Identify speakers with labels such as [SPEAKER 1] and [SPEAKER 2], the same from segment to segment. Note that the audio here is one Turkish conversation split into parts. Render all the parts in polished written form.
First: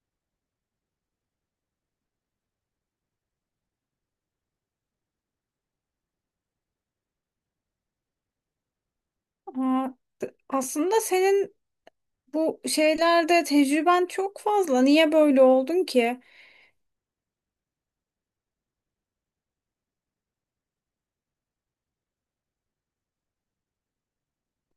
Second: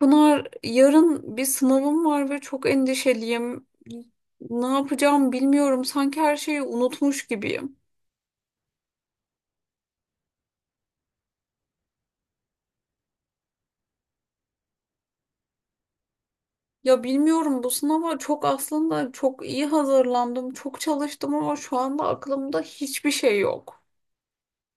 [SPEAKER 1] Pınar, yarın bir sınavım var ve çok endişeliyim. Ne yapacağım bilmiyorum. Sanki her şeyi unutmuş gibiyim.
[SPEAKER 2] Ha, aslında senin bu şeylerde tecrüben çok fazla. Niye böyle oldun ki?
[SPEAKER 1] Ya bilmiyorum, bu sınava aslında çok iyi hazırlandım, çok çalıştım ama şu anda aklımda hiçbir şey yok.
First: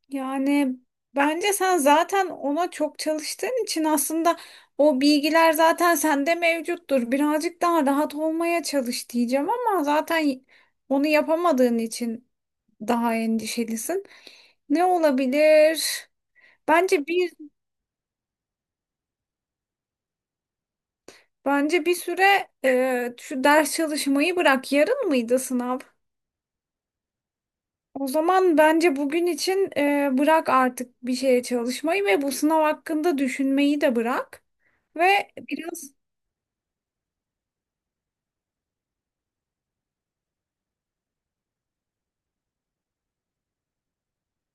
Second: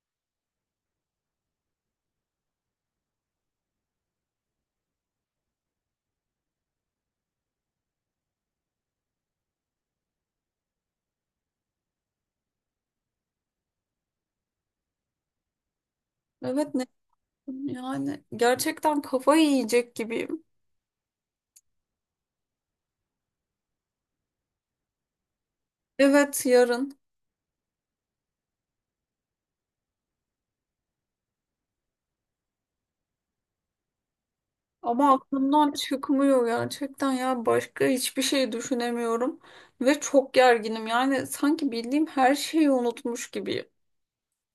[SPEAKER 2] Yani bence sen zaten ona çok çalıştığın için aslında o bilgiler zaten sende mevcuttur. Birazcık daha rahat olmaya çalış diyeceğim ama zaten onu yapamadığın için daha endişelisin. Ne olabilir?
[SPEAKER 1] Evet ne,
[SPEAKER 2] Bence bir
[SPEAKER 1] yani gerçekten kafayı yiyecek gibiyim.
[SPEAKER 2] bence bir süre şu ders çalışmayı bırak. Yarın mıydı sınav?
[SPEAKER 1] Evet yarın,
[SPEAKER 2] O zaman bence bugün için bırak artık bir şeye çalışmayı ve bu sınav hakkında düşünmeyi de bırak.
[SPEAKER 1] ama
[SPEAKER 2] Ve
[SPEAKER 1] aklımdan
[SPEAKER 2] biraz,
[SPEAKER 1] çıkmıyor, gerçekten ya başka hiçbir şey düşünemiyorum ve çok gerginim. Yani sanki bildiğim her şeyi unutmuş gibiyim.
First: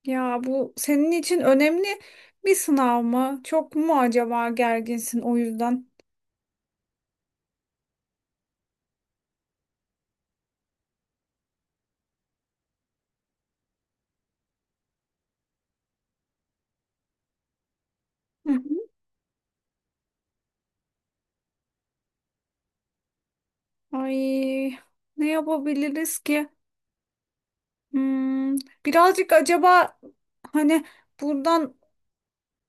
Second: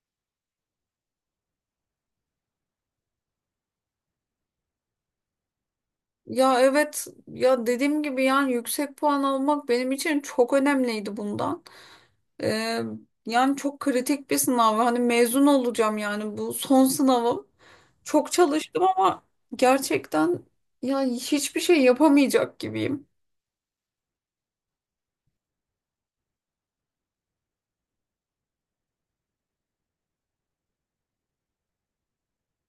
[SPEAKER 2] ya bu senin için önemli bir sınav mı? Çok mu acaba gerginsin o yüzden?
[SPEAKER 1] Ya evet, ya dediğim gibi yani yüksek puan almak benim için çok önemliydi bundan. Ee, Yani çok kritik bir sınav. Hani mezun olacağım, yani bu son sınavım. Çok
[SPEAKER 2] Hı
[SPEAKER 1] çalıştım
[SPEAKER 2] hı.
[SPEAKER 1] ama gerçekten ya hiçbir şey yapamayacak gibiyim.
[SPEAKER 2] Ay ne yapabiliriz ki? Hmm, birazcık acaba hani buradan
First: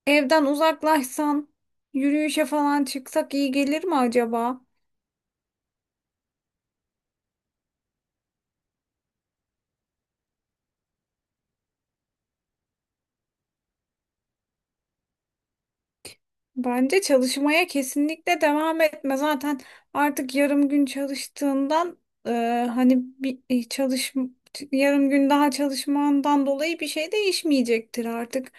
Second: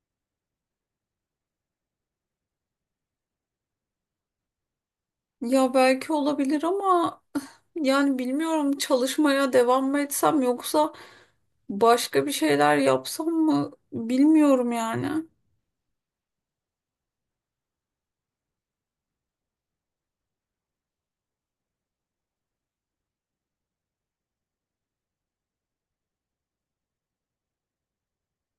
[SPEAKER 2] evden uzaklaşsan yürüyüşe falan çıksak iyi gelir mi acaba?
[SPEAKER 1] Ya belki olabilir ama yani bilmiyorum, çalışmaya devam mı etsem yoksa başka bir şeyler yapsam mı bilmiyorum yani.
[SPEAKER 2] Bence çalışmaya kesinlikle devam etme. Zaten artık yarım gün çalıştığından, e, hani bir e, çalış yarım gün daha çalışmandan dolayı bir şey değişmeyecektir artık.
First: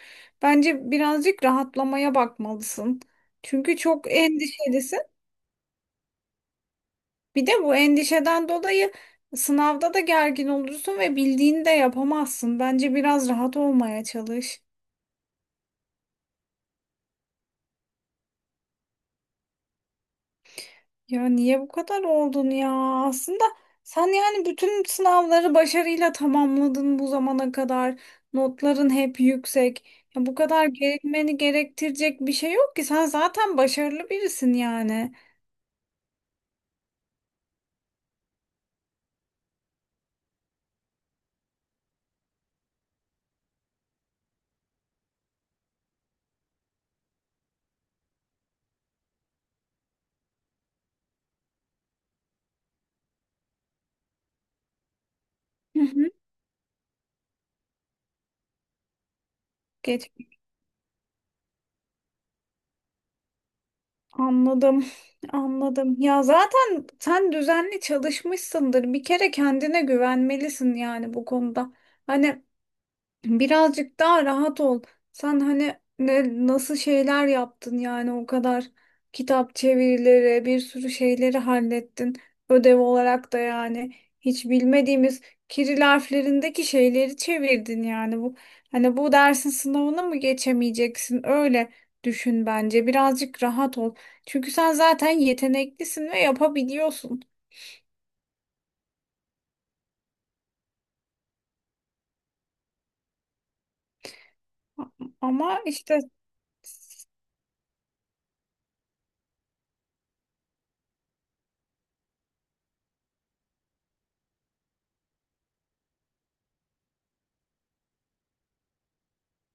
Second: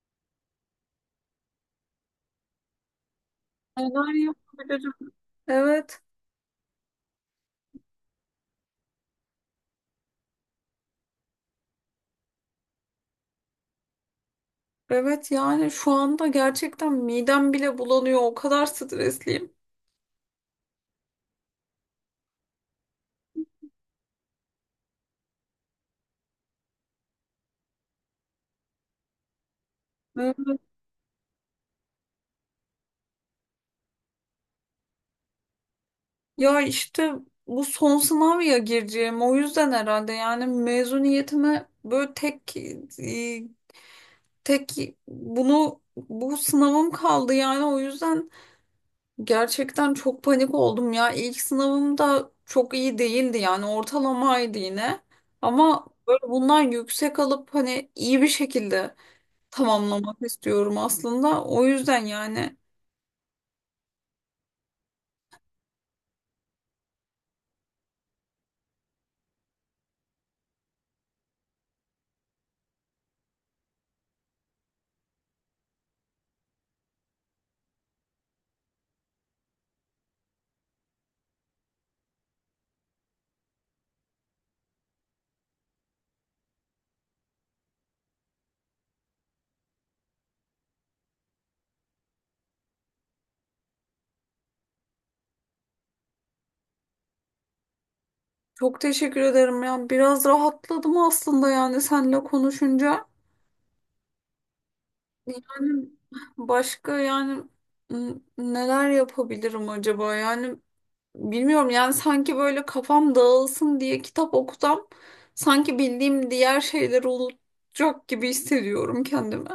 [SPEAKER 2] Bence birazcık rahatlamaya bakmalısın. Çünkü çok
[SPEAKER 1] Neler
[SPEAKER 2] endişelisin.
[SPEAKER 1] yapabilirim? Evet.
[SPEAKER 2] Bir de bu endişeden dolayı sınavda da gergin olursun ve bildiğini de yapamazsın. Bence biraz rahat olmaya çalış.
[SPEAKER 1] Evet yani şu anda gerçekten midem bile bulanıyor. O kadar stresliyim.
[SPEAKER 2] Ya niye bu kadar oldun ya? Aslında sen yani bütün sınavları başarıyla tamamladın bu zamana kadar. Notların hep yüksek. Ya bu
[SPEAKER 1] Hı.
[SPEAKER 2] kadar gerekmeni gerektirecek bir şey yok ki. Sen zaten başarılı birisin yani.
[SPEAKER 1] Ya işte bu son sınav ya gireceğim. O yüzden herhalde yani mezuniyetime böyle tek e, tek bunu, bu sınavım kaldı yani. O yüzden gerçekten çok panik oldum ya. İlk sınavım da çok iyi değildi, yani ortalamaydı yine.
[SPEAKER 2] Hı
[SPEAKER 1] Ama
[SPEAKER 2] hı.
[SPEAKER 1] böyle bundan yüksek alıp hani iyi bir şekilde
[SPEAKER 2] Geç.
[SPEAKER 1] tamamlamak istiyorum aslında. O yüzden yani
[SPEAKER 2] Anladım. Anladım. Ya zaten sen düzenli çalışmışsındır. Bir kere kendine güvenmelisin yani bu konuda. Hani birazcık daha rahat ol. Sen hani nasıl şeyler yaptın yani o kadar kitap çevirileri, bir sürü şeyleri hallettin. Ödev olarak da yani hiç bilmediğimiz Kiril harflerindeki şeyleri çevirdin yani bu hani bu dersin sınavını mı geçemeyeceksin, öyle düşün, bence birazcık rahat ol. Çünkü sen zaten yeteneklisin ve yapabiliyorsun.
[SPEAKER 1] çok teşekkür ederim ya. Biraz rahatladım aslında yani seninle konuşunca.
[SPEAKER 2] Ama
[SPEAKER 1] Yani
[SPEAKER 2] işte
[SPEAKER 1] başka yani neler yapabilirim acaba? Yani bilmiyorum yani, sanki böyle kafam dağılsın diye kitap okusam sanki bildiğim diğer şeyleri unutacak gibi hissediyorum kendimi.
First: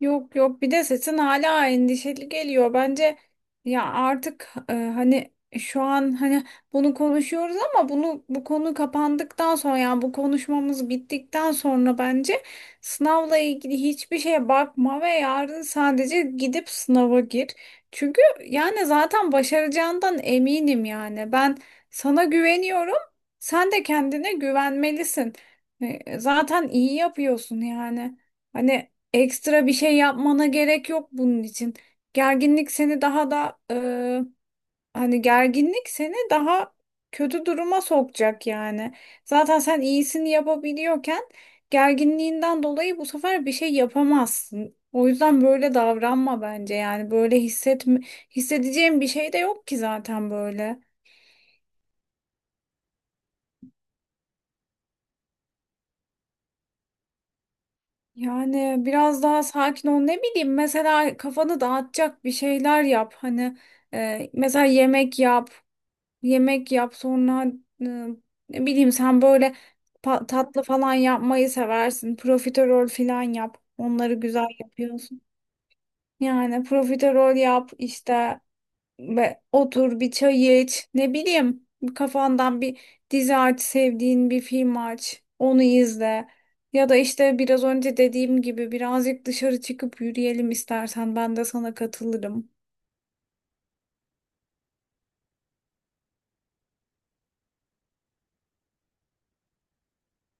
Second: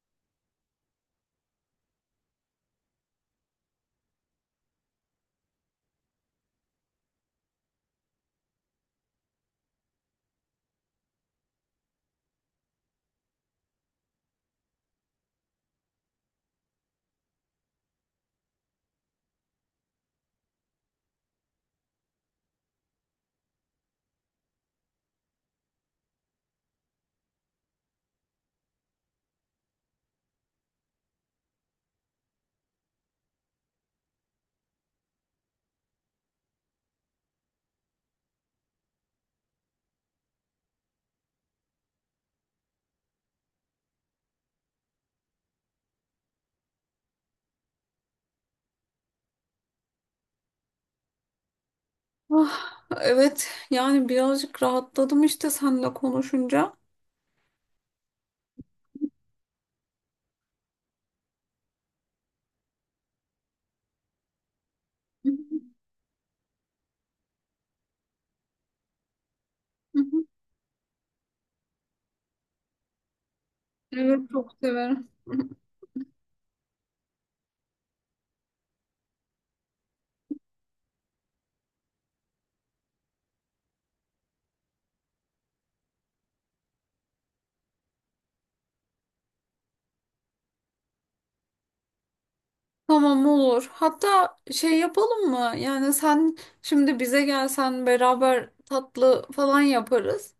[SPEAKER 2] yok yok, bir de sesin hala endişeli geliyor. Bence ya artık, hani şu an hani bunu konuşuyoruz ama bu konu kapandıktan sonra yani bu konuşmamız bittikten sonra bence sınavla ilgili hiçbir şeye bakma ve yarın sadece gidip sınava gir. Çünkü yani zaten başaracağından eminim yani. Ben sana güveniyorum. Sen de kendine güvenmelisin. Zaten iyi yapıyorsun yani. Hani ekstra bir şey yapmana gerek yok bunun için. Gerginlik seni daha da e, hani gerginlik seni daha kötü duruma sokacak yani. Zaten sen iyisini yapabiliyorken gerginliğinden dolayı bu sefer bir şey yapamazsın. O yüzden böyle davranma bence, yani böyle hissedeceğim bir şey de yok ki zaten böyle.
[SPEAKER 1] Ah, evet yani birazcık rahatladım işte seninle konuşunca.
[SPEAKER 2] Yani biraz daha sakin ol, ne bileyim mesela kafanı dağıtacak bir şeyler yap, hani mesela yemek yap. Yemek yap, sonra e, ne bileyim sen böyle
[SPEAKER 1] Hı hı.
[SPEAKER 2] tatlı falan yapmayı seversin. Profiterol falan yap. Onları
[SPEAKER 1] Evet
[SPEAKER 2] güzel
[SPEAKER 1] çok severim.
[SPEAKER 2] yapıyorsun. Yani profiterol yap işte ve otur bir çay iç. Ne bileyim kafandan bir dizi aç, sevdiğin bir film aç. Onu izle. Ya da işte biraz önce dediğim gibi birazcık dışarı çıkıp yürüyelim istersen ben de sana katılırım.
[SPEAKER 1] Tamam, olur. Hatta şey yapalım mı? Yani sen şimdi bize gelsen beraber tatlı falan yaparız.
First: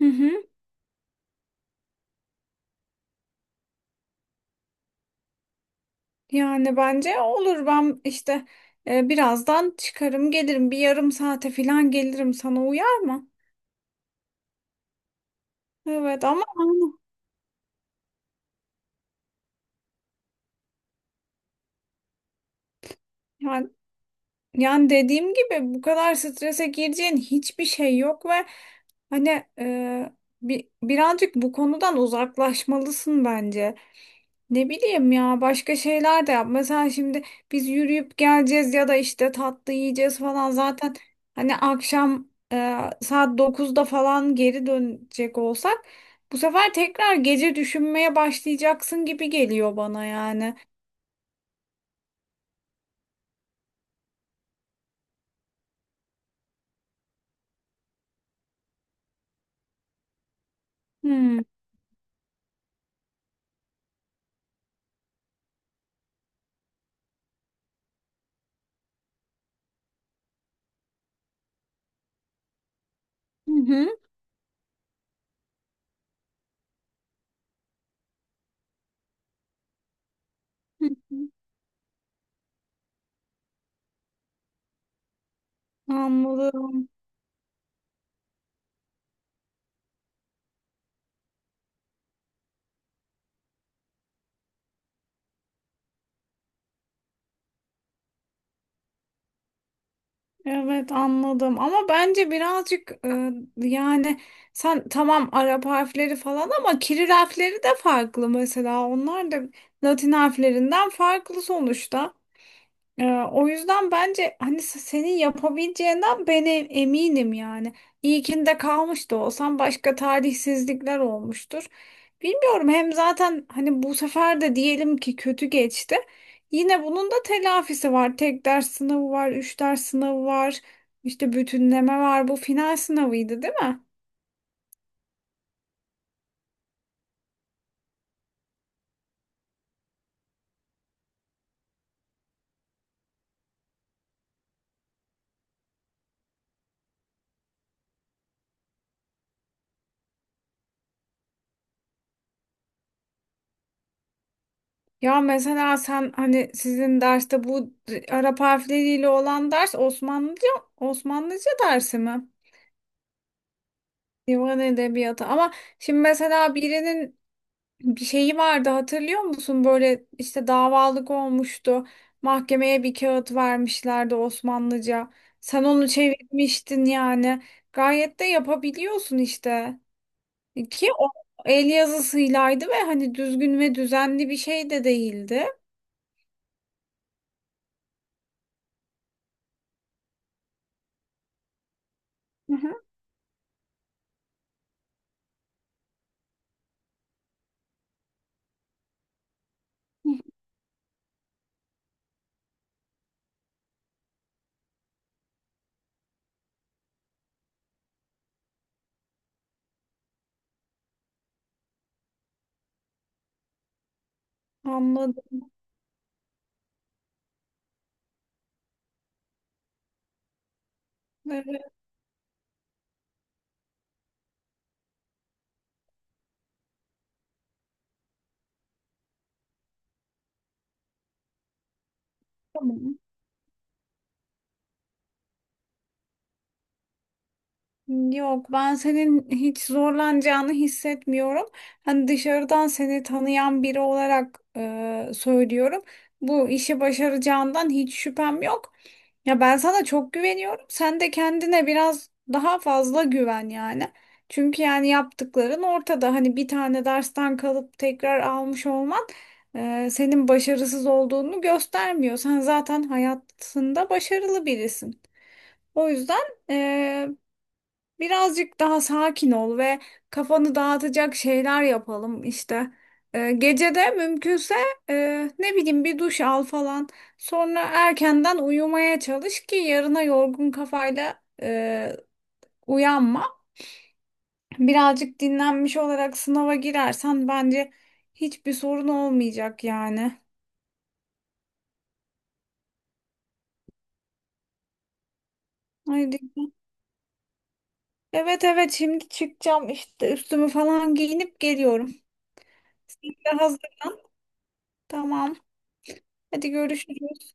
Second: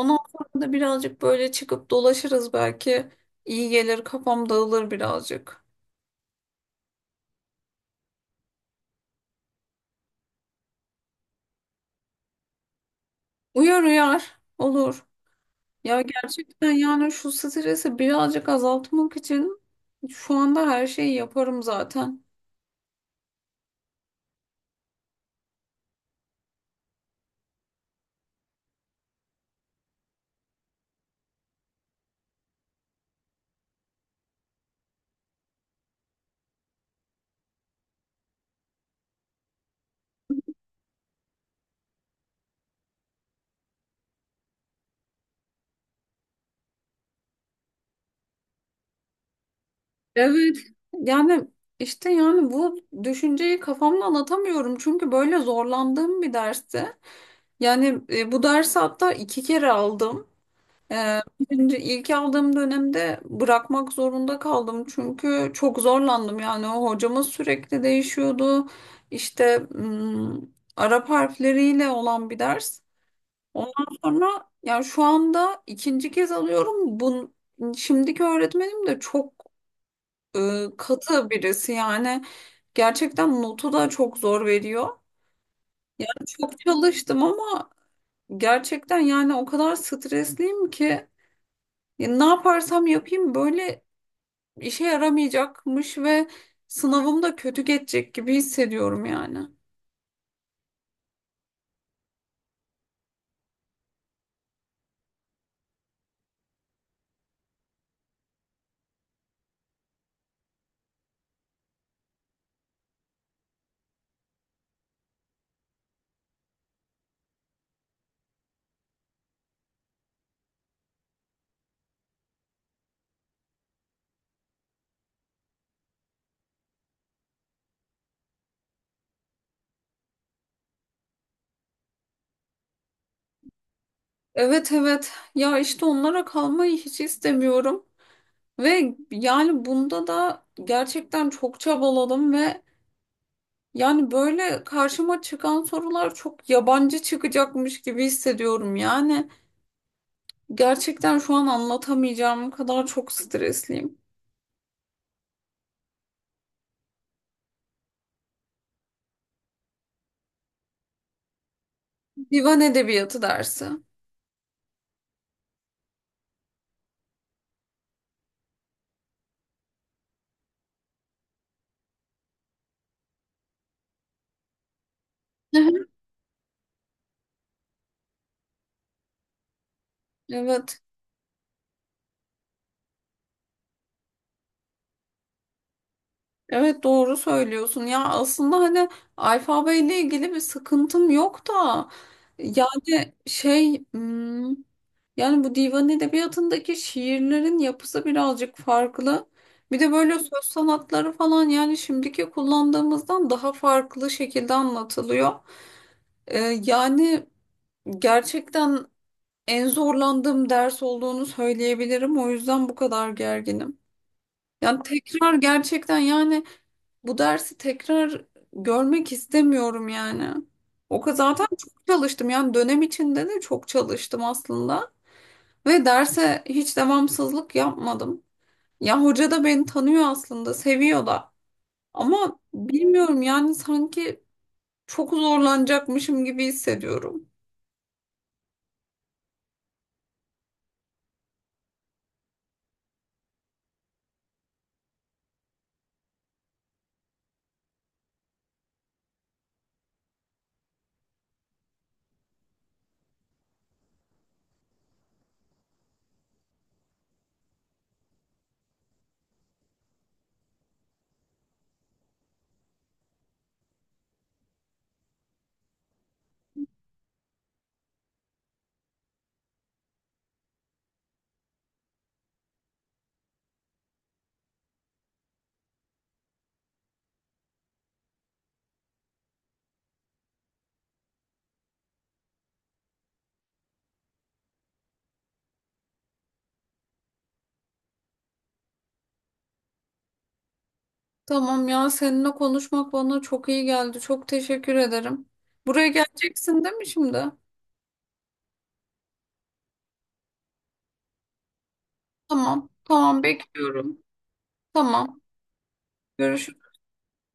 [SPEAKER 2] Hı hı.
[SPEAKER 1] sonra da birazcık böyle çıkıp dolaşırız belki. İyi gelir, kafam dağılır birazcık.
[SPEAKER 2] Yani bence olur, ben işte birazdan çıkarım gelirim, bir yarım saate falan gelirim sana, uyar mı?
[SPEAKER 1] Uyar uyar. Olur. Ya
[SPEAKER 2] Evet ama
[SPEAKER 1] gerçekten
[SPEAKER 2] aynı
[SPEAKER 1] yani şu stresi birazcık azaltmak için şu anda her şeyi yaparım zaten.
[SPEAKER 2] yani, yani dediğim gibi bu kadar strese gireceğin hiçbir şey yok ve hani, birazcık bu konudan uzaklaşmalısın bence. Ne bileyim ya başka şeyler de yap. Mesela şimdi biz yürüyüp geleceğiz ya da işte tatlı yiyeceğiz falan. Zaten hani akşam saat 9'da falan geri dönecek olsak bu sefer tekrar gece düşünmeye başlayacaksın gibi geliyor bana yani.
[SPEAKER 1] Evet. Yani işte yani bu düşünceyi kafamda anlatamıyorum. Çünkü böyle zorlandığım bir dersti. Yani bu dersi hatta iki kere aldım. E,
[SPEAKER 2] Hmm.
[SPEAKER 1] ilk aldığım dönemde bırakmak zorunda kaldım. Çünkü çok zorlandım. Yani o hocamız sürekli değişiyordu. İşte Arap harfleriyle olan bir ders.
[SPEAKER 2] Hı
[SPEAKER 1] Ondan
[SPEAKER 2] hı.
[SPEAKER 1] sonra yani şu anda ikinci kez alıyorum. Şimdiki öğretmenim de çok
[SPEAKER 2] Hı hı.
[SPEAKER 1] katı birisi. Yani gerçekten notu da çok zor veriyor. Çok
[SPEAKER 2] Anladım.
[SPEAKER 1] çalıştım ama gerçekten yani o kadar stresliyim ki ya ne yaparsam yapayım böyle işe yaramayacakmış ve sınavım da kötü geçecek gibi hissediyorum yani.
[SPEAKER 2] Evet anladım ama bence birazcık, yani sen tamam Arap harfleri falan ama Kiril harfleri de farklı, mesela onlar da Latin harflerinden farklı sonuçta. Ee, o yüzden bence hani senin yapabileceğinden ben eminim yani. İlkinde kalmış da olsam başka talihsizlikler olmuştur. Bilmiyorum, hem zaten hani bu sefer de diyelim ki kötü geçti. Yine bunun da telafisi var. Tek ders sınavı var, üç ders sınavı var, işte bütünleme var. Bu final sınavıydı değil mi?
[SPEAKER 1] Evet evet ya işte onlara kalmayı hiç istemiyorum ve yani bunda da gerçekten çok çabaladım ve yani böyle karşıma çıkan sorular çok yabancı çıkacakmış gibi hissediyorum. Yani gerçekten şu an anlatamayacağım kadar çok stresliyim.
[SPEAKER 2] Ya mesela sen hani sizin derste bu Arap harfleriyle olan ders Osmanlıca, Osmanlıca dersi mi?
[SPEAKER 1] Divan edebiyatı dersi. Hı
[SPEAKER 2] Divan edebiyatı, ama şimdi mesela birinin bir şeyi vardı hatırlıyor musun? Böyle işte davalık olmuştu. Mahkemeye bir kağıt vermişlerdi Osmanlıca. Sen
[SPEAKER 1] hı.
[SPEAKER 2] onu çevirmiştin yani. Gayet de yapabiliyorsun işte.
[SPEAKER 1] Evet.
[SPEAKER 2] Ki o el yazısıylaydı ve hani düzgün ve düzenli bir şey de değildi.
[SPEAKER 1] Evet doğru söylüyorsun. Ya aslında hani alfabeyle ilgili bir sıkıntım yok da
[SPEAKER 2] Hı hı.
[SPEAKER 1] yani şey, yani bu divan edebiyatındaki şiirlerin yapısı birazcık farklı. Bir de böyle söz sanatları falan, yani şimdiki kullandığımızdan daha farklı şekilde anlatılıyor. Yani gerçekten en zorlandığım ders olduğunu söyleyebilirim. O yüzden bu kadar gerginim. Yani tekrar
[SPEAKER 2] Anladım.
[SPEAKER 1] gerçekten yani bu dersi tekrar görmek istemiyorum yani. O kadar zaten
[SPEAKER 2] Evet,
[SPEAKER 1] çok çalıştım. Yani dönem içinde de çok çalıştım aslında. Ve derse hiç devamsızlık yapmadım. Ya hoca da beni tanıyor aslında, seviyor da. Ama
[SPEAKER 2] tamam.
[SPEAKER 1] bilmiyorum yani sanki çok zorlanacakmışım gibi hissediyorum.
[SPEAKER 2] Yok, ben senin hiç zorlanacağını hissetmiyorum. Hani dışarıdan seni tanıyan biri olarak söylüyorum. Bu işi başaracağından hiç şüphem yok. Ya ben sana çok güveniyorum. Sen de kendine biraz daha fazla güven yani. Çünkü yani yaptıkların ortada. Hani bir tane dersten kalıp tekrar almış olman senin başarısız olduğunu göstermiyor. Sen zaten hayatında başarılı birisin. O yüzden. Birazcık daha sakin ol ve kafanı dağıtacak şeyler yapalım işte. Gece de mümkünse ne bileyim bir duş al falan. Sonra erkenden uyumaya çalış ki yarına yorgun kafayla uyanma. Birazcık dinlenmiş olarak sınava girersen bence hiçbir sorun olmayacak yani.
[SPEAKER 1] Tamam ya, seninle konuşmak bana çok iyi geldi. Çok teşekkür ederim. Buraya
[SPEAKER 2] Haydi.
[SPEAKER 1] geleceksin değil mi şimdi?
[SPEAKER 2] Evet evet, şimdi çıkacağım işte, üstümü falan giyinip geliyorum.
[SPEAKER 1] Tamam, tamam bekliyorum.
[SPEAKER 2] Hazırlan.
[SPEAKER 1] Tamam,
[SPEAKER 2] Tamam. Hadi
[SPEAKER 1] görüşürüz.
[SPEAKER 2] görüşürüz.